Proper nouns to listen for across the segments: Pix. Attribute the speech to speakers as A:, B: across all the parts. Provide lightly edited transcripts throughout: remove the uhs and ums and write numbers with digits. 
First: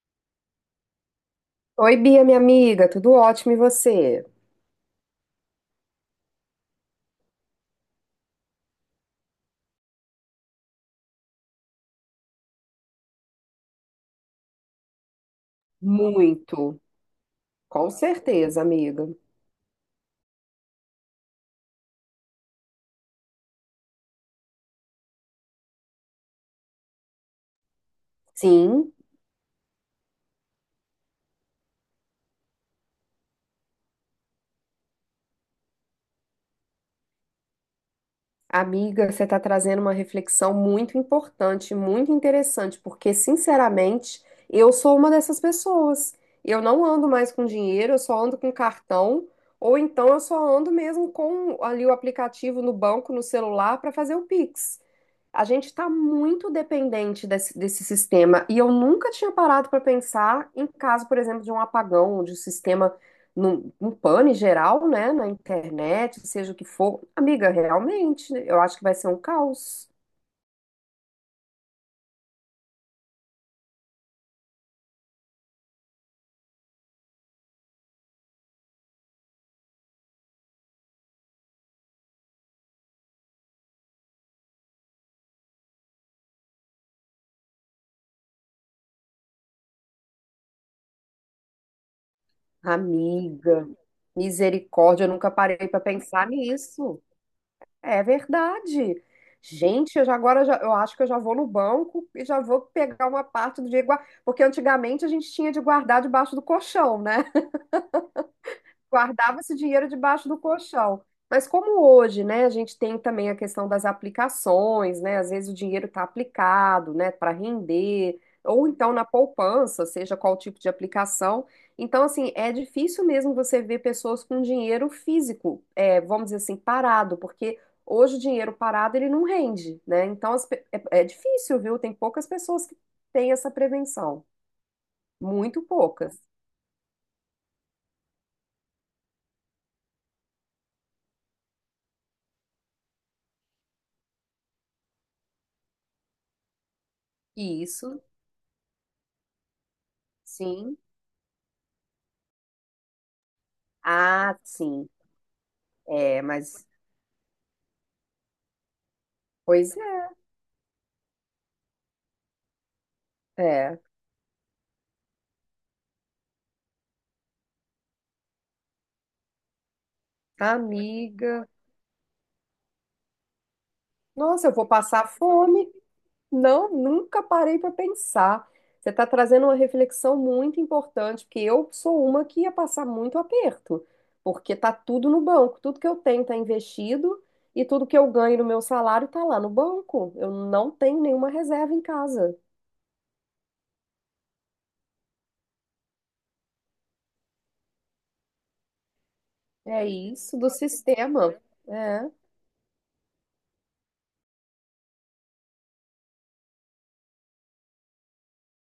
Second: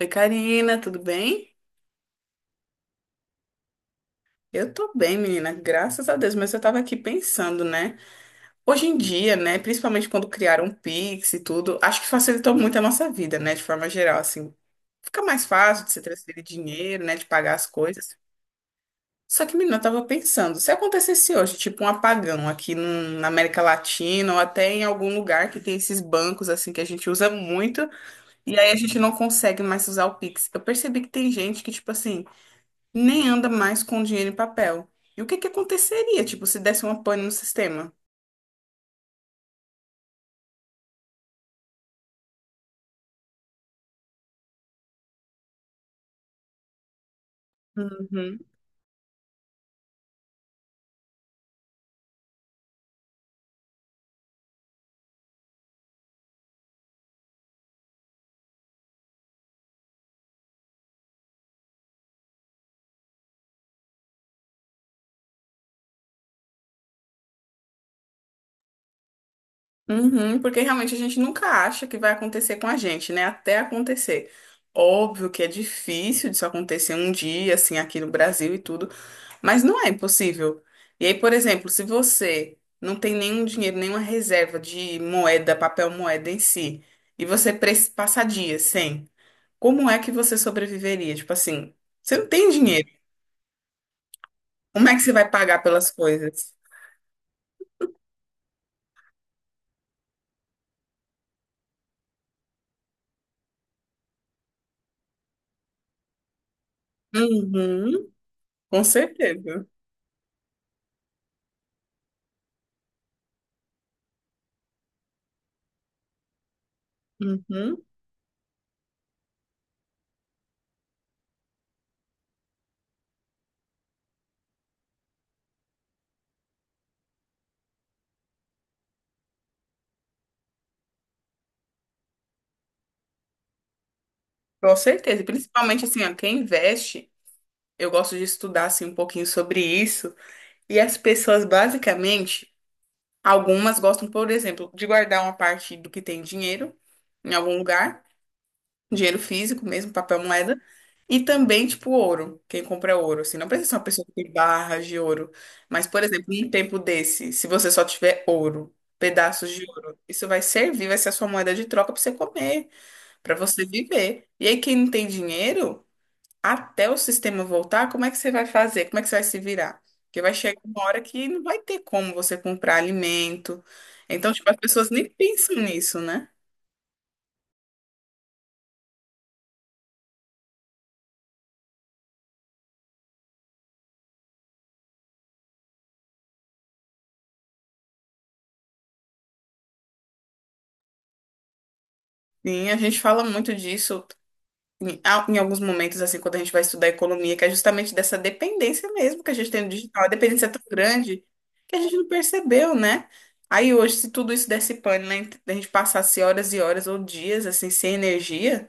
A: Oi, Karina, tudo bem?
B: Oi, Bia, minha amiga, tudo ótimo e você?
A: Eu tô bem, menina, graças a Deus, mas eu tava aqui pensando, né? Hoje em dia, né, principalmente quando criaram o Pix e tudo, acho que facilitou muito a nossa vida, né, de forma geral, assim. Fica mais fácil de se transferir
B: Muito,
A: dinheiro, né, de pagar as
B: com
A: coisas.
B: certeza, amiga.
A: Só que, menina, eu tava pensando, se acontecesse hoje, tipo um apagão aqui na América Latina ou até em algum lugar que tem esses bancos, assim, que a gente usa muito, e aí a
B: Sim,
A: gente não consegue mais usar o Pix. Eu percebi que tem gente que, tipo assim, nem anda mais com dinheiro em papel. E o que que aconteceria, tipo, se desse uma pane no sistema?
B: amiga, você está trazendo uma reflexão muito importante, muito interessante, porque, sinceramente, eu sou uma dessas pessoas. Eu não ando mais com dinheiro, eu só ando
A: Uhum.
B: com cartão, ou então eu só ando mesmo com ali o aplicativo no banco, no celular, para fazer o Pix. A gente está muito dependente desse sistema e eu nunca tinha parado para pensar em caso, por exemplo, de um apagão, de um sistema, um pane geral, né, na internet, seja o que for. Amiga, realmente, né, eu acho que vai ser um caos.
A: Uhum, porque realmente a gente nunca acha que vai acontecer com a gente, né? Até acontecer. Óbvio que é difícil disso acontecer um dia, assim, aqui no Brasil e tudo, mas não é impossível. E aí, por exemplo, se você não tem nenhum dinheiro, nenhuma reserva de moeda, papel moeda em si, e você passar dias sem, como é que você sobreviveria? Tipo assim, você não tem dinheiro.
B: Amiga,
A: Como é
B: misericórdia,
A: que
B: eu
A: você
B: nunca
A: vai
B: parei
A: pagar
B: para
A: pelas
B: pensar
A: coisas?
B: nisso. É verdade. Gente, eu acho que eu já vou no banco e já vou pegar uma parte do dinheiro, porque antigamente a gente tinha de guardar debaixo do colchão, né?
A: Uhum, com
B: Guardava esse
A: certeza.
B: dinheiro debaixo do colchão. Mas como hoje, né, a gente tem também a questão das aplicações, né? Às vezes o dinheiro está aplicado, né, para
A: Uhum,
B: render, ou então na poupança, seja qual tipo de aplicação. Então, assim, é difícil mesmo você ver pessoas com dinheiro físico, é, vamos dizer assim, parado, porque hoje o dinheiro parado ele não rende, né? Então, é difícil, viu? Tem poucas pessoas que têm essa prevenção,
A: com certeza.
B: muito
A: Principalmente assim,
B: poucas.
A: ó, quem investe, eu gosto de estudar assim um pouquinho sobre isso. E as pessoas basicamente, algumas gostam, por exemplo, de guardar uma parte do que tem dinheiro em algum
B: Isso,
A: lugar. Dinheiro físico mesmo, papel moeda,
B: sim.
A: e também, tipo, ouro, quem compra é ouro, assim, não precisa ser uma pessoa que
B: Ah,
A: tem
B: sim.
A: barras de ouro, mas, por
B: É,
A: exemplo, em um
B: mas,
A: tempo desse, se você só tiver ouro, pedaços de
B: pois
A: ouro, isso vai servir, vai ser a sua moeda de troca para você comer, para
B: é,
A: você
B: é.
A: viver. E aí, quem não tem dinheiro, até o sistema voltar, como é que você vai fazer? Como é que você vai se virar? Porque vai chegar uma hora que
B: Amiga,
A: não vai ter como você comprar alimento. Então,
B: nossa, eu
A: tipo, as
B: vou
A: pessoas
B: passar
A: nem pensam
B: fome.
A: nisso, né?
B: Não, nunca parei para pensar. Você está trazendo uma reflexão muito importante, porque eu sou uma que ia passar muito aperto, porque tá tudo no banco, tudo que eu tenho está investido e tudo que eu ganho no meu salário está lá no banco. Eu não tenho nenhuma reserva em casa.
A: Sim, a gente fala muito disso. Em alguns momentos, assim, quando a gente vai estudar economia, que é justamente dessa dependência mesmo que a gente tem do
B: É
A: digital, a
B: isso do
A: dependência é tão grande
B: sistema.
A: que a gente
B: É,
A: não percebeu, né? Aí hoje, se tudo isso desse pane, né, a gente passasse horas e horas ou dias, assim, sem energia,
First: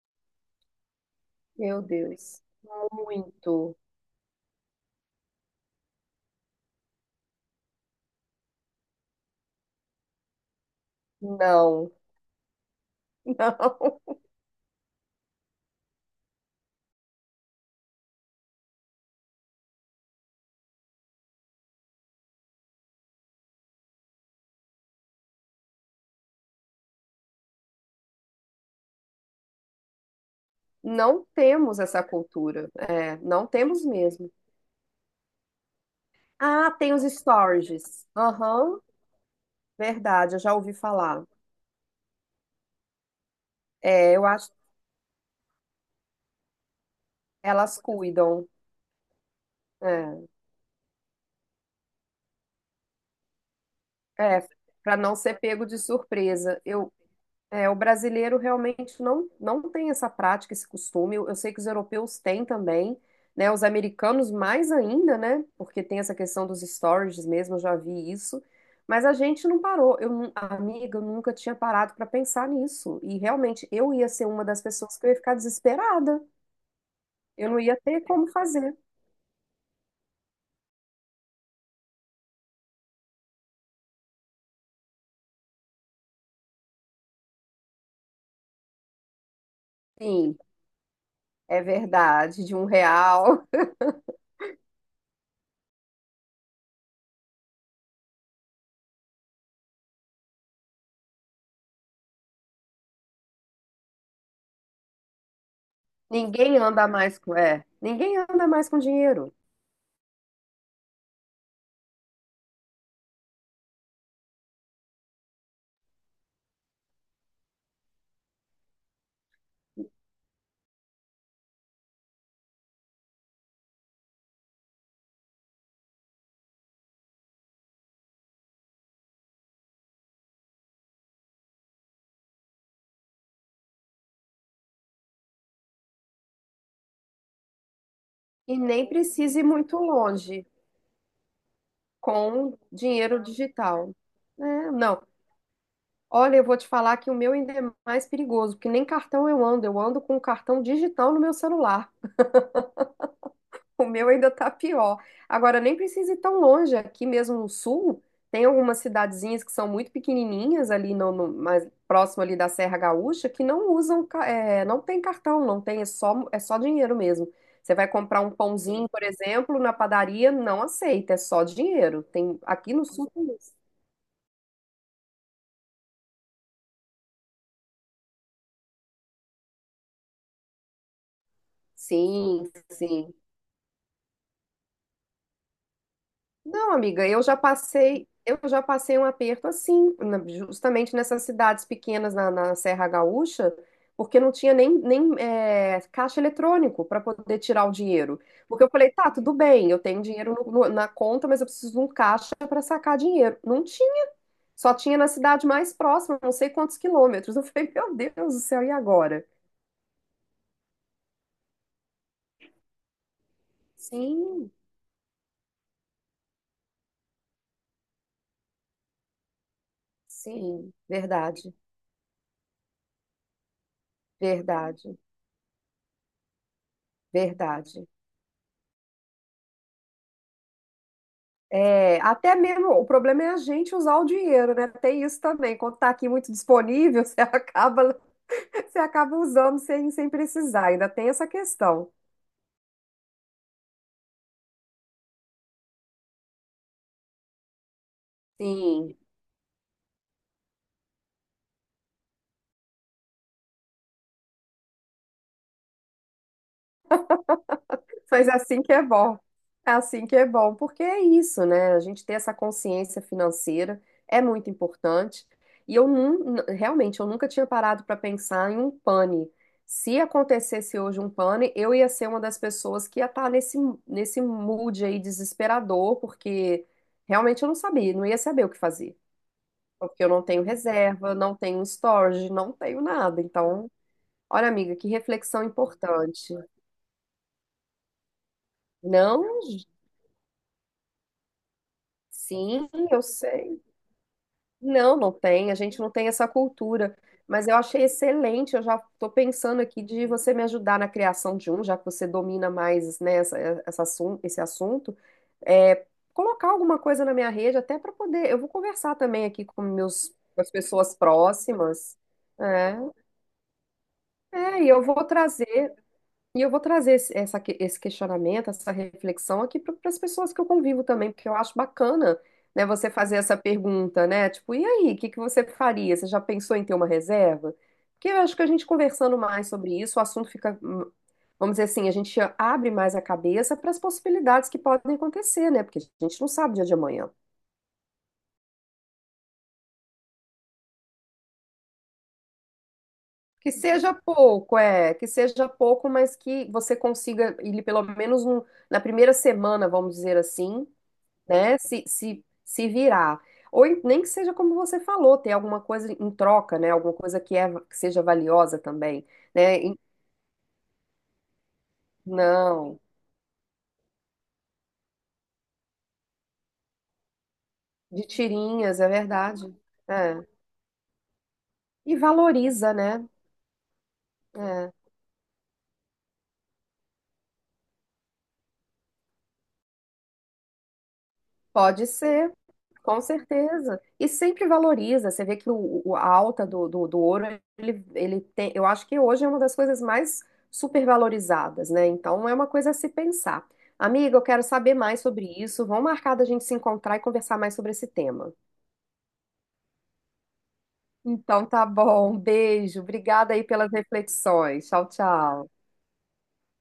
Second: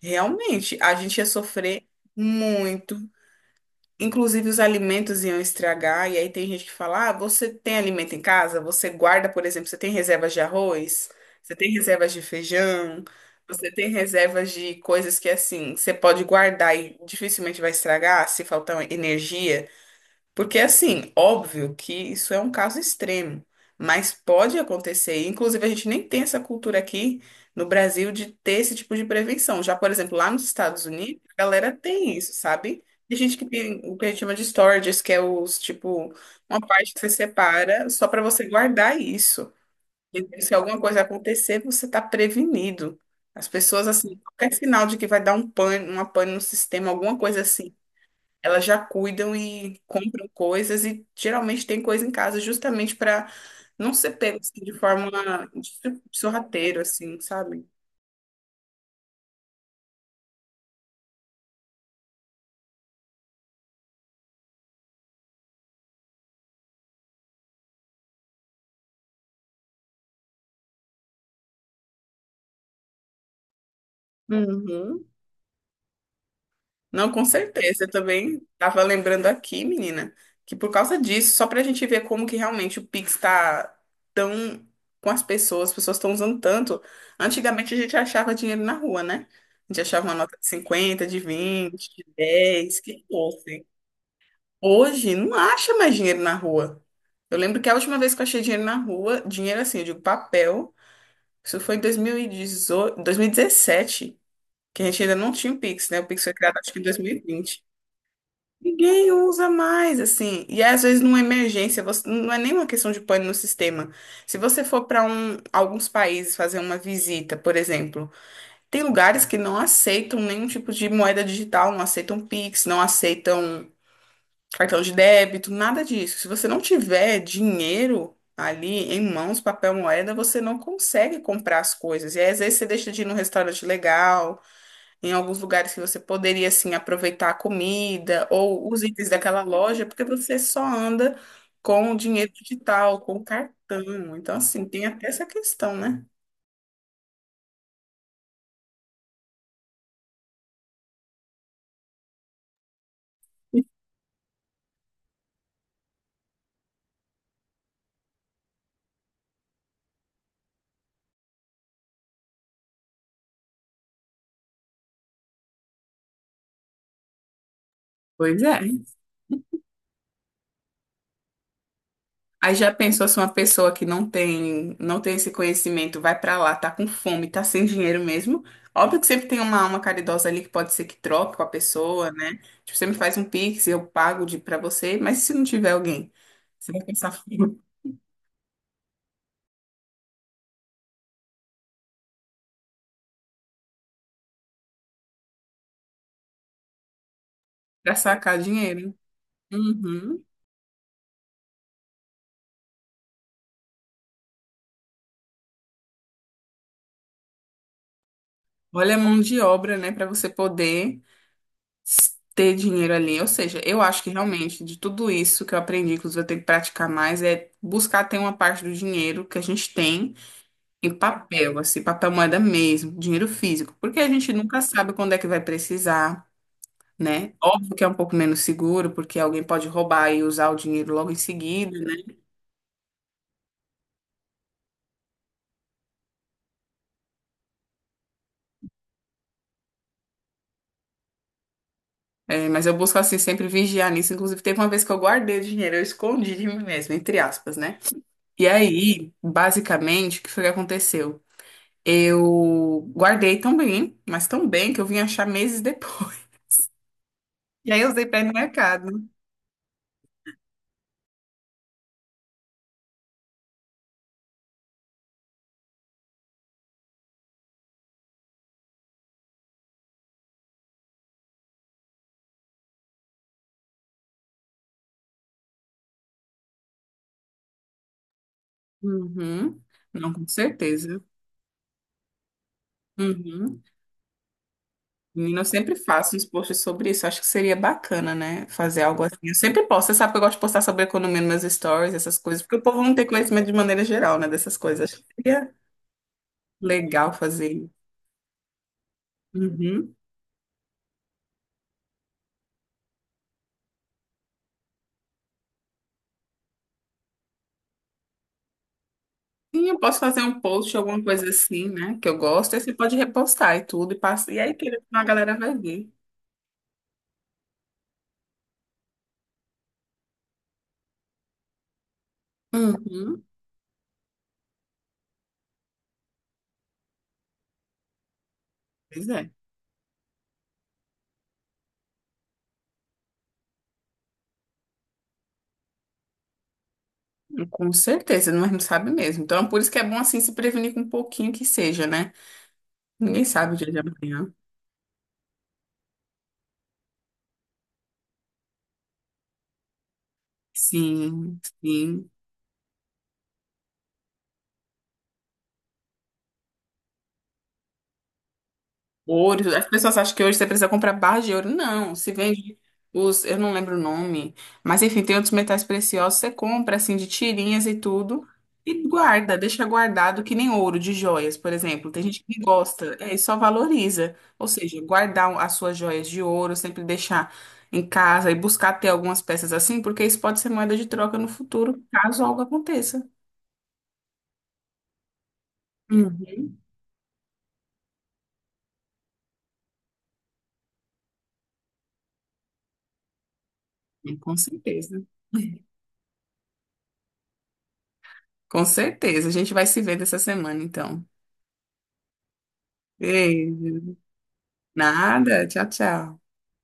A: realmente, a gente ia
B: meu
A: sofrer
B: Deus.
A: muito.
B: Muito.
A: Inclusive, os alimentos iam estragar, e aí tem gente que fala: ah, você tem alimento em casa? Você guarda, por exemplo, você tem reservas de arroz? Você tem
B: Não,
A: reservas de feijão? Você tem
B: não.
A: reservas de coisas que, assim, você pode guardar e dificilmente vai estragar se faltar energia? Porque, assim, óbvio que isso é um caso extremo, mas pode acontecer. Inclusive, a gente nem tem essa cultura aqui no Brasil de ter esse tipo de prevenção. Já, por exemplo, lá nos Estados Unidos,
B: Não
A: a galera
B: temos essa
A: tem isso,
B: cultura.
A: sabe?
B: É,
A: Tem gente que
B: não
A: tem
B: temos
A: o que a gente
B: mesmo.
A: chama de storages, que é os, tipo, uma
B: Ah, tem
A: parte que
B: os
A: você separa
B: stories.
A: só para você
B: Aham,
A: guardar isso.
B: verdade, eu
A: E se
B: já ouvi
A: alguma coisa
B: falar.
A: acontecer, você está prevenido. As pessoas,
B: É,
A: assim,
B: eu acho
A: qualquer
B: que
A: sinal de que vai dar um pane, uma pane no sistema, alguma coisa assim
B: elas cuidam.
A: elas já cuidam e compram coisas e geralmente tem coisa em casa justamente para não ser
B: É,
A: pego
B: é,
A: assim, de
B: para
A: forma
B: não ser pego
A: de
B: de surpresa.
A: sorrateiro,
B: Eu,
A: assim, sabe?
B: é, o brasileiro realmente não tem essa prática, esse costume. Eu sei que os europeus têm também, né? Os americanos mais ainda, né? Porque tem essa questão dos storages mesmo, eu já vi isso. Mas a gente não parou. Amiga, eu nunca tinha parado para pensar nisso. E realmente eu ia ser uma das pessoas que
A: Uhum.
B: eu ia ficar desesperada.
A: Não, com
B: Eu não ia
A: certeza. Eu
B: ter como
A: também
B: fazer.
A: estava lembrando aqui, menina, que por causa disso, só para a gente ver como que realmente o Pix está tão com as pessoas estão usando tanto. Antigamente a gente achava dinheiro na rua, né? A gente achava uma nota
B: Sim,
A: de 50, de
B: é
A: 20, de
B: verdade, de um
A: 10, que
B: real.
A: fosse. Hoje não acha mais dinheiro na rua. Eu lembro que a última vez que eu achei dinheiro na rua, dinheiro assim, eu digo papel, isso foi em 2018, 2017, que a gente ainda não tinha o Pix, né? O Pix foi criado
B: Ninguém
A: acho que em
B: anda mais com,
A: 2020.
B: é, ninguém anda mais com
A: Ninguém
B: dinheiro.
A: usa mais, assim. E às vezes, numa emergência, você, não é nenhuma questão de pane no sistema. Se você for para um, alguns países fazer uma visita, por exemplo, tem lugares que não aceitam nenhum tipo de moeda digital, não aceitam Pix, não aceitam cartão de débito, nada disso. Se você não tiver dinheiro ali em mãos, papel, moeda, você não consegue comprar as coisas. E aí, às vezes você deixa de ir num restaurante legal, em alguns lugares que você poderia assim aproveitar a comida
B: E
A: ou os
B: nem
A: itens
B: precisa
A: daquela
B: ir muito
A: loja, porque você
B: longe.
A: só anda com o dinheiro
B: Com
A: digital, com
B: dinheiro
A: o
B: digital.
A: cartão. Então, assim,
B: É,
A: tem
B: não.
A: até essa questão, né?
B: Olha, eu vou te falar que o meu ainda é mais perigoso, porque nem cartão eu ando com um cartão digital no meu celular. O meu ainda tá pior. Agora, nem precisa ir tão longe, aqui mesmo no sul, tem algumas cidadezinhas que são muito pequenininhas ali mais próximo ali da Serra Gaúcha que não usam, é, não tem cartão, não tem, é só dinheiro mesmo. Você vai comprar um
A: Pois é.
B: pãozinho, por exemplo, na padaria, não aceita, é só dinheiro. Tem,
A: Aí
B: aqui
A: já
B: no
A: pensou
B: sul
A: se uma
B: tem isso.
A: pessoa que não tem, não tem esse conhecimento vai pra lá, tá com fome, tá sem dinheiro mesmo? Óbvio que sempre tem uma alma caridosa ali que pode ser que troque com a pessoa, né?
B: Sim,
A: Tipo, você me
B: sim.
A: faz um pix, eu pago de para você, mas e se não tiver alguém, você
B: Não,
A: vai
B: amiga,
A: pensar
B: eu já passei, eu já passei um aperto assim, justamente nessas cidades pequenas na Serra Gaúcha, porque não tinha nem caixa eletrônico para poder tirar o
A: pra
B: dinheiro.
A: sacar
B: Porque eu falei,
A: dinheiro.
B: tá, tudo bem, eu tenho
A: Uhum.
B: dinheiro na conta, mas eu preciso de um caixa para sacar dinheiro. Não tinha, só tinha na cidade mais próxima, não sei quantos quilômetros. Eu falei, meu Deus do céu, e
A: Olha a mão
B: agora?
A: de obra, né, pra você poder ter dinheiro ali. Ou seja, eu acho que
B: Sim,
A: realmente de tudo isso que eu aprendi, inclusive eu tenho que praticar mais, é buscar ter uma parte do dinheiro que a gente tem
B: sim,
A: em
B: verdade,
A: papel, assim, papel moeda mesmo, dinheiro físico, porque a gente nunca sabe
B: verdade,
A: quando é que vai precisar, né? Óbvio que é
B: verdade.
A: um pouco menos seguro, porque alguém pode roubar e usar o dinheiro logo em seguida,
B: É,
A: né?
B: até mesmo, o problema é a gente usar o dinheiro, né? Tem isso também. Quando tá aqui muito disponível, você acaba usando sem precisar. Ainda tem essa questão.
A: É, mas eu busco, assim, sempre vigiar nisso. Inclusive, teve uma vez que eu guardei o dinheiro, eu escondi de mim mesma, entre aspas, né? E
B: Sim.
A: aí, basicamente, o que foi que aconteceu? Eu guardei tão bem, mas tão bem que eu vim achar meses depois. E aí eu usei pra ir
B: Mas
A: no
B: assim que é
A: mercado.
B: bom. É, assim que é bom, porque é isso, né? A gente ter essa consciência financeira é muito importante. E realmente eu nunca tinha parado para pensar em um pane. Se acontecesse hoje um pane, eu ia ser uma das pessoas que ia estar nesse mood aí desesperador, porque realmente eu não sabia, não ia saber o que fazer.
A: Uhum.
B: Porque eu
A: Não,
B: não
A: com
B: tenho
A: certeza.
B: reserva, não tenho storage, não tenho nada.
A: Uhum.
B: Então, olha, amiga, que
A: Menina,
B: reflexão
A: eu sempre faço uns
B: importante.
A: posts sobre isso. Acho que seria bacana, né? Fazer algo assim.
B: Não.
A: Eu sempre posto. Você sabe que eu gosto de postar sobre economia nos meus stories, essas coisas, porque o
B: Sim,
A: povo não
B: eu
A: tem conhecimento de
B: sei.
A: maneira geral, né? Dessas coisas.
B: Não,
A: Acho
B: não
A: que
B: tem,
A: seria
B: a gente não tem essa cultura.
A: legal
B: Mas
A: fazer
B: eu
A: isso.
B: achei excelente, eu já estou pensando aqui
A: Uhum.
B: de você me ajudar na criação de um, já que você domina mais, né, esse assunto. É, colocar alguma coisa na minha rede, até para poder. Eu vou conversar também aqui
A: Sim, eu posso fazer um
B: com as
A: post,
B: pessoas
A: alguma coisa assim, né?
B: próximas.
A: Que eu gosto. Aí você
B: É,
A: pode repostar e tudo, e passa. E aí,
B: é, e
A: querendo,
B: eu
A: ou não, a
B: vou
A: galera vai
B: trazer.
A: ver.
B: E eu vou trazer esse questionamento, essa reflexão aqui para as pessoas que eu convivo também, porque eu acho bacana, né, você fazer
A: Uhum.
B: essa pergunta, né? Tipo, e aí, o que que você faria? Você já pensou em ter uma reserva? Porque eu acho que a gente
A: Pois
B: conversando
A: é.
B: mais sobre isso, o assunto fica, vamos dizer assim, a gente abre mais a cabeça para as possibilidades que podem acontecer, né? Porque a gente não sabe o dia de amanhã.
A: Com certeza, mas não sabe mesmo. Então, por isso que é bom, assim, se prevenir com um pouquinho que seja, né? Ninguém
B: Que
A: sabe o dia de
B: seja
A: amanhã.
B: pouco, é, que seja pouco, mas que você consiga, ele pelo menos na primeira semana, vamos dizer assim,
A: Sim,
B: né? Se,
A: sim.
B: se, se virar. Ou nem que seja como você falou, ter alguma coisa em troca, né? Alguma coisa que seja valiosa também,
A: Ouro.
B: né?
A: As
B: E-
A: pessoas acham que hoje você precisa comprar barra de ouro. Não, se vende
B: não,
A: os, eu não lembro o nome, mas enfim, tem outros metais preciosos, você compra assim de tirinhas e
B: de
A: tudo
B: tirinhas,
A: e
B: é
A: guarda,
B: verdade.
A: deixa guardado
B: É.
A: que nem ouro de joias, por exemplo.
B: E
A: Tem gente que
B: valoriza,
A: gosta,
B: né?
A: é, e só valoriza. Ou seja,
B: É.
A: guardar as suas joias de ouro, sempre deixar em casa e buscar ter algumas peças assim, porque isso pode ser moeda de troca no futuro,
B: Pode
A: caso
B: ser,
A: algo
B: com
A: aconteça.
B: certeza. E sempre valoriza. Você vê que a
A: Uhum.
B: alta do ouro, ele tem, eu acho que hoje é uma das coisas mais supervalorizadas, né? Então é uma coisa a se pensar. Amiga, eu
A: Com
B: quero saber mais
A: certeza.
B: sobre isso. Vamos marcar da gente se encontrar e conversar mais sobre esse tema.
A: Com certeza. A gente vai se vendo essa semana, então.
B: Então tá bom, beijo. Obrigada aí pelas
A: Beijo.
B: reflexões. Tchau,
A: Nada.
B: tchau.
A: Tchau, tchau.